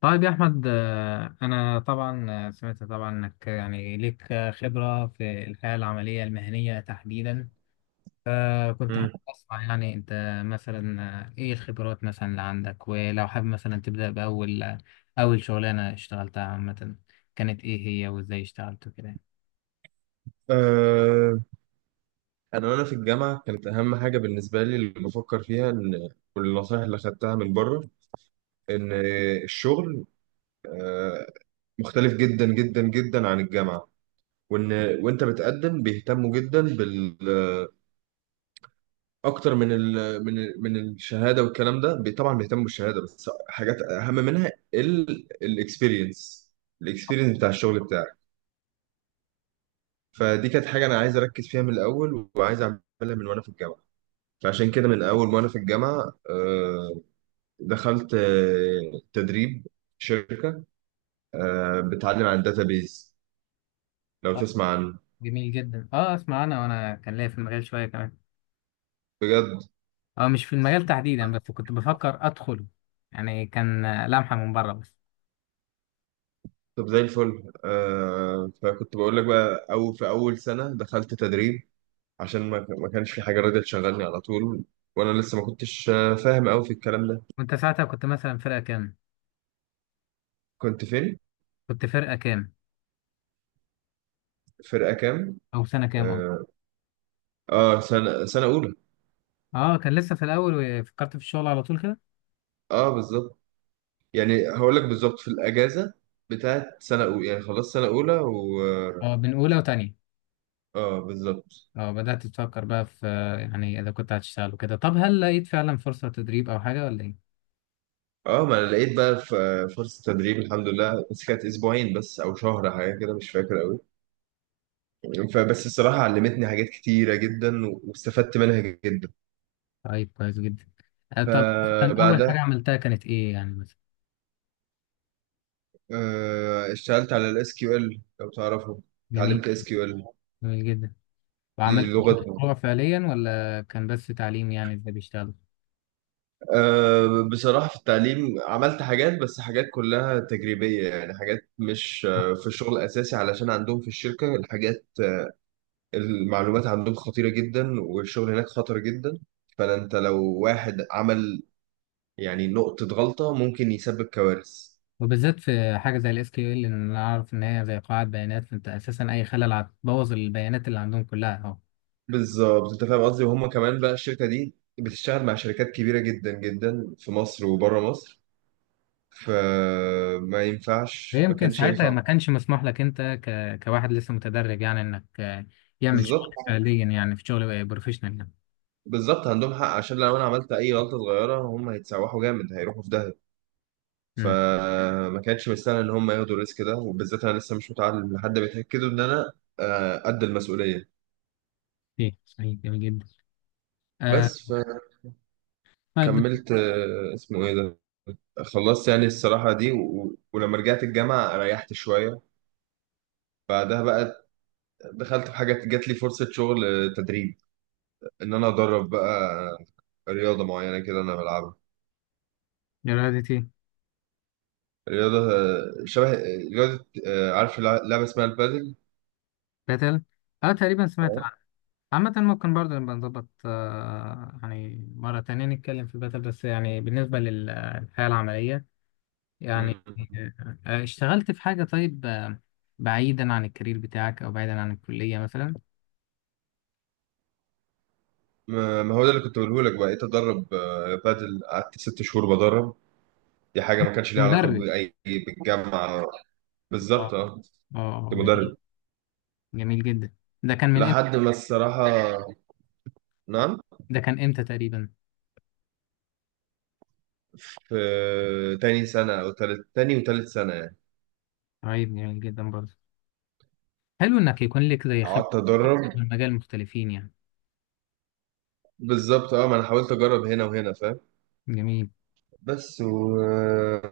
طيب يا أحمد، أنا طبعا، سمعت طبعا إنك يعني ليك خبرة في الحياة العملية المهنية تحديدا. كنت حابب مم. أسمع، يعني أنت مثلا، إيه الخبرات مثلا اللي عندك؟ ولو حابب مثلا تبدأ بأول أول شغلانة اشتغلتها عامة، كانت إيه هي؟ وإزاي اشتغلت وكده؟ آه، انا وانا في الجامعه كانت اهم حاجه بالنسبه لي اللي بفكر فيها ان والنصائح اللي خدتها من بره ان الشغل آه، مختلف جدا جدا جدا عن الجامعه وان وانت بتقدم بيهتموا جدا بال اكتر من الشهاده والكلام ده طبعا بيهتموا بالشهاده بس حاجات اهم منها الاكسبيرينس الاكسبيرينس بتاع الشغل بتاعك. فدي كانت حاجه انا عايز اركز فيها من الاول وعايز اعملها من وانا في الجامعه. فعشان كده من أول ما أنا في الجامعة دخلت تدريب في شركة بتعلم عن الداتابيز، لو طيب، تسمع عنه. جميل جدا. أسمع، أنا وأنا كان ليا في المجال شوية كمان. بجد؟ مش في المجال تحديدا، بس كنت بفكر أدخله، يعني كان لمحة من بره بس. طب زي الفل. فكنت بقول لك بقى، أو في أول سنة دخلت تدريب عشان ما كانش في حاجة راضية تشغلني على طول، وأنا لسه ما كنتش فاهم أوي في الكلام ده. وأنت ساعتها كنت مثلا فرقة كام؟ كنت فين؟ كنت فرقة كام؟ فرقة كام؟ او سنه كام؟ اه. آه آه، سنة أولى. اه، كان لسه في الاول، وفكرت في الشغل على طول كده. آه بالظبط. يعني هقول لك بالظبط في الأجازة بتاعت سنة أولى، يعني خلاص سنة أولى. اه، بين اولى وتانية. اه بالظبط. اه، بدات تفكر بقى في يعني اذا كنت هتشتغل وكده. طب هل لقيت فعلا فرصه تدريب او حاجه ولا ايه؟ اه ما انا لقيت بقى فرصة تدريب الحمد لله، بس كانت اسبوعين بس او شهر، حاجة كده مش فاكر قوي. فبس الصراحة علمتني حاجات كتيرة جدا واستفدت منها جدا. طيب، كويس جدا. طب مثلا اول فبعدها حاجه عملتها كانت ايه يعني مثلا؟ اشتغلت على الاس كيو ال، لو تعرفه. جميل. اتعلمت اس كيو ال. جميل جدا. دي وعملت لغة. إيه؟ مشروع فعليا ولا كان بس تعليم يعني ازاي بيشتغلوا؟ بصراحة في التعليم عملت حاجات، بس حاجات كلها تجريبية، يعني حاجات مش آه. في الشغل الأساسي، علشان عندهم في الشركة الحاجات، المعلومات عندهم خطيرة جدا والشغل هناك خطر جدا. فانت لو واحد عمل يعني نقطة غلطة ممكن يسبب كوارث. وبالذات في حاجه زي SQL، ان انا اعرف ان هي زي قاعده بيانات، فانت اساسا اي خلل هتبوظ البيانات اللي عندهم كلها اهو. بالظبط انت فاهم قصدي، وهم كمان بقى الشركة دي بتشتغل مع شركات كبيرة جدا جدا في مصر وبره مصر، فما ينفعش، ما فيمكن كانش ساعتها ما ينفع. كانش مسموح لك، انت كواحد لسه متدرب، يعني انك يعمل شغل بالظبط. فعليا، يعني في شغل بروفيشنال يعني. بالظبط عندهم حق، عشان لو انا عملت اي غلطة صغيرة هم هيتسوحوا جامد، هيروحوا في داهية. امم فما كانتش مستاهله ان هم ياخدوا الريسك ده، وبالذات انا لسه مش متعلم لحد ما يتاكدوا ان انا قد المسؤوليه. ايه، صحيح، جميل جدا. آه بس طيب، فكملت اسمه ايه ده، خلصت يعني الصراحه دي ولما رجعت الجامعه ريحت شويه. بعدها بقى دخلت في حاجه، جات لي فرصه شغل، تدريب ان انا ادرب بقى رياضه معينه كده انا بلعبها. ده رياضة ايه؟ رياضه شبه، رياضه، عارف لعبه اسمها البادل. باتل. اه، تقريبا سمعت عنه. عامة ممكن برضه نبقى نظبط، يعني مرة تانية نتكلم في باتل، بس يعني بالنسبة للحياة العملية يعني اه، آه اشتغلت في حاجة طيب، بعيدا عن الكارير بتاعك او بعيدا عن الكلية مثلا؟ ما ما هو ده اللي كنت بقوله لك، بقيت ادرب بادل، قعدت ست شهور بدرب. دي حاجه ما كانش ليها علاقه مدرب. باي بالجامعه. بالظبط اه، اه. اه، كنت جميل. مدرب. جميل جدا. ده كان من امتى؟ لحد ما الصراحه، نعم؟ ده كان امتى تقريبا؟ في تاني سنه او تالت، تاني وتالت سنه يعني. طيب، جميل جدا برضه، حلو انك يكون لك زي خبرة قعدت اكتر ادرب. من مجال مختلفين يعني. بالظبط اه، ما انا حاولت اجرب هنا وهنا، فاهم. جميل. بس والصراحه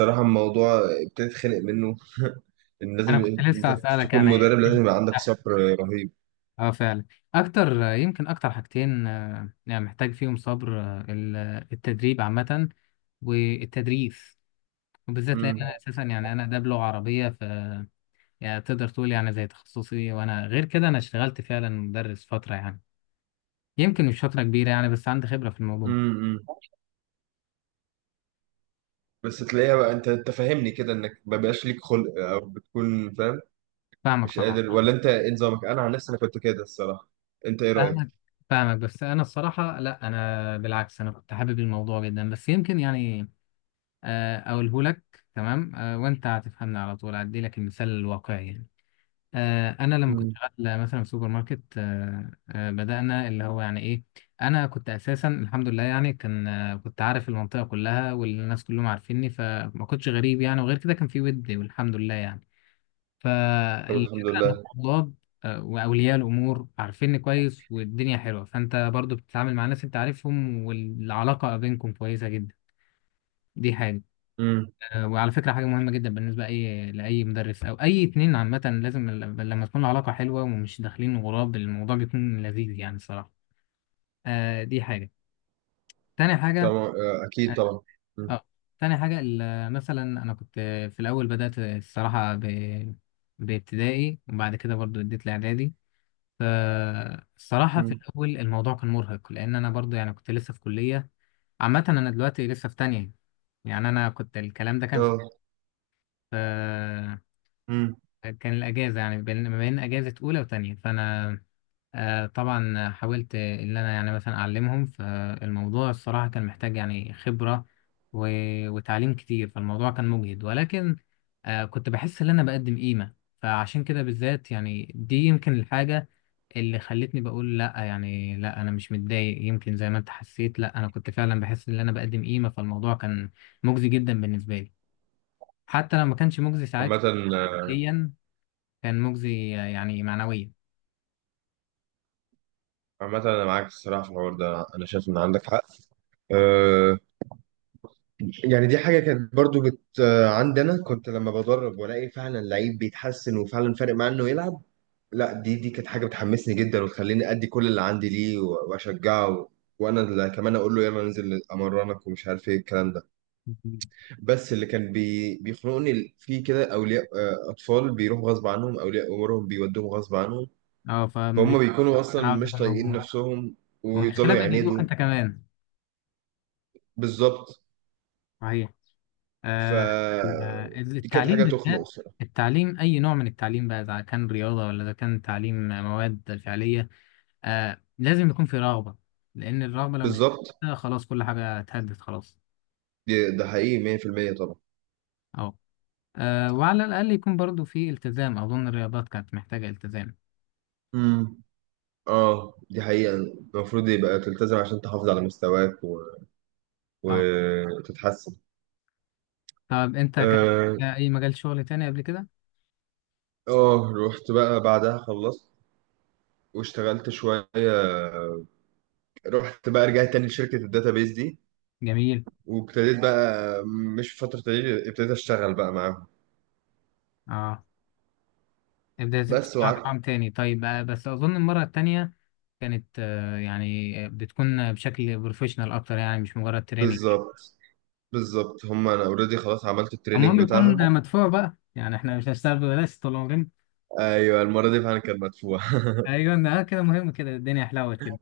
الموضوع ابتديت خنق منه ان انا لازم كنت انت لسه هسألك تكون يعني، مدرب إيه لازم يبقى عندك ده؟ صبر رهيب. اه، فعلا. اكتر، يمكن اكتر حاجتين يعني محتاج فيهم صبر، التدريب عامة، والتدريس. وبالذات لان امم انا اساسا يعني انا ده بلغة عربية، ف، يعني تقدر تقول يعني زي تخصصي، وانا غير كده انا اشتغلت فعلا مدرس فترة يعني. يمكن مش فترة كبيرة يعني، بس عندي خبرة في الموضوع. امم بس تلاقيها بقى، انت فاهمني كده، انك ما بقاش ليك خلق او بتكون فاهم فاهمك مش طبعا. قادر، ولا انت ايه نظامك؟ انا عن نفسي انا كنت كده الصراحه. انت ايه رايك؟ فاهمك، فاهمك، بس انا الصراحه لا، انا بالعكس، انا كنت حابب الموضوع جدا بس يمكن يعني. اقوله لك تمام، وانت هتفهمني على طول، هدي لك المثال الواقعي يعني. انا لما كنت مم. شغال مثلا في سوبر ماركت، بدانا اللي هو يعني ايه. انا كنت اساسا الحمد لله، يعني كان، كنت عارف المنطقه كلها والناس كلهم عارفيني، فما كنتش غريب يعني، وغير كده كان في ود والحمد لله يعني. طب الحمد فالفكرة إن لله. الطلاب وأولياء الأمور عارفيني كويس، والدنيا حلوة، فأنت برضو بتتعامل مع ناس أنت عارفهم، والعلاقة ما بينكم كويسة جدا. دي حاجة. امم وعلى فكرة، حاجة مهمة جدا بالنسبة لأي مدرس أو أي اتنين عامة، لازم لما تكون العلاقة حلوة ومش داخلين غراب، الموضوع بيكون لذيذ يعني الصراحة. دي حاجة. تاني حاجة. طبعا، اكيد اه، طبعا. مم. آه، تاني حاجة، مثلا أنا كنت في الأول بدأت الصراحة بابتدائي، وبعد كده برضو اديت لإعدادي. فالصراحة في مم. الأول الموضوع كان مرهق، لأن أنا برضو يعني كنت لسه في كلية. عامة أنا دلوقتي لسه في تانية. يعني أنا كنت، الكلام ده كان في اه. آه، امم كان الأجازة يعني ما بين أجازة أولى وتانية، فأنا طبعا حاولت إن أنا يعني مثلا أعلمهم، فالموضوع الصراحة كان محتاج يعني خبرة وتعليم كتير، فالموضوع كان مجهد ولكن كنت بحس إن أنا بقدم قيمة. فعشان كده بالذات يعني، دي يمكن الحاجة اللي خلتني بقول لا، يعني لا انا مش متضايق يمكن زي ما انت حسيت، لا انا كنت فعلا بحس ان انا بقدم قيمه، فالموضوع كان مجزي جدا بالنسبه لي. حتى لو ما كانش مجزي ساعتها عامة. ماديا، كان مجزي يعني معنويا. عامة أنا معاك الصراحة في الحوار ده، أنا شايف إن عندك حق. أه يعني دي حاجة كانت برضو بت عندي، أنا كنت لما بدرب وألاقي فعلا لعيب بيتحسن وفعلا فارق معاه إنه يلعب، لا دي كانت حاجة بتحمسني جدا وتخليني أدي كل اللي عندي ليه، وأشجعه، وأنا اللي كمان أقول له يلا ننزل أمرنك ومش عارف إيه الكلام ده. مم. بس اللي كان بيخنقني فيه كده أولياء، أطفال بيروحوا غصب عنهم، أولياء أمورهم بيودوهم غصب عنهم، اه، فما فهم بيكونوا أصلا انا عاوز مش اكون طايقين موجود. نفسهم، والمشكله ويفضلوا بيضايقوك يعاندوا. انت كمان. بالظبط. صحيح. ف آه. دي كانت التعليم حاجة تخنق بالذات، الصراحة. التعليم اي نوع من التعليم بقى، اذا كان رياضه ولا اذا كان تعليم مواد فعليه، لازم يكون في رغبة. لأن الرغبة لو مش بالظبط. موجودة، خلاص كل حاجة اتهدت خلاص. ده حقيقي 100% طبعا. أهو. وعلى الأقل يكون برضو في التزام، أظن الرياضات كانت محتاجة التزام. امم اه دي حقيقة المفروض يبقى تلتزم عشان تحافظ على مستواك طبعا. وتتحسن. طب أنت كان اه. أي مجال شغل تاني قبل كده؟ رحت بقى بعدها، خلصت واشتغلت شوية، رحت بقى رجعت تاني لشركة الداتابيز دي، جميل. وابتديت بقى مش في فترة تدريب، ابتديت اشتغل بقى معاهم. أه ابدأ بس تشتغل رقم وقعدت. تاني. طيب، بس أظن المرة التانية كانت، يعني بتكون بشكل بروفيشنال أكتر، يعني مش مجرد تريننج. بالظبط. بالظبط، هم انا اوريدي خلاص عملت المهم التريننج يكون بتاعهم. مدفوع بقى، يعني احنا مش هنشتغل ببلاش طول عمرنا. ايوه المرة دي فعلا كان مدفوع أيوة. كده مهم، كده الدنيا حلوت كده.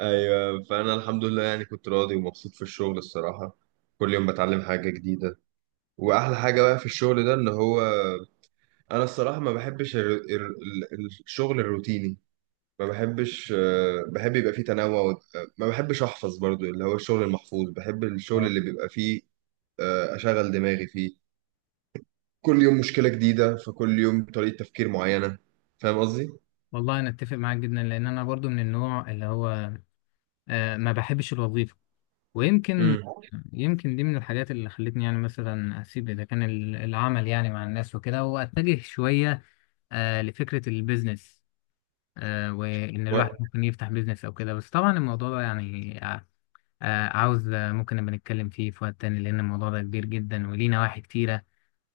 ايوه فانا الحمد لله يعني كنت راضي ومبسوط في الشغل الصراحه. كل يوم بتعلم حاجه جديده. واحلى حاجه بقى في الشغل ده ان هو، انا الصراحه ما بحبش الشغل الروتيني، ما بحبش. بحب يبقى فيه تنوع ما بحبش احفظ برضو اللي هو الشغل المحفوظ، بحب الشغل اللي بيبقى فيه اشغل دماغي فيه، كل يوم مشكله جديده، فكل يوم طريقه تفكير معينه، فاهم قصدي؟ والله انا اتفق معاك جدا، لان انا برضو من النوع اللي هو ما بحبش الوظيفه. ويمكن امم يمكن دي من الحاجات اللي خلتني يعني مثلا اسيب، اذا كان العمل يعني مع الناس وكده، واتجه شويه لفكره البيزنس. وان الواحد ممكن يفتح بيزنس او كده، بس طبعا الموضوع ده يعني، عاوز ممكن نبقى نتكلم فيه في وقت تاني، لان الموضوع ده كبير جدا وليه نواحي كتيره.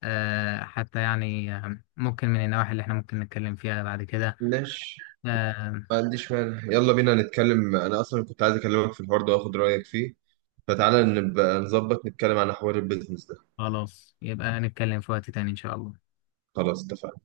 حتى يعني ممكن من النواحي اللي احنا ممكن نتكلم فيها بعد كده. ماشي، آه، ما عنديش مانع يلا بينا نتكلم، انا اصلا كنت عايز اكلمك في الحوار ده واخد رايك فيه، فتعالى نبقى نظبط نتكلم عن حوار البيزنس ده. خلاص، يبقى هنتكلم في وقت تاني إن شاء الله. خلاص اتفقنا.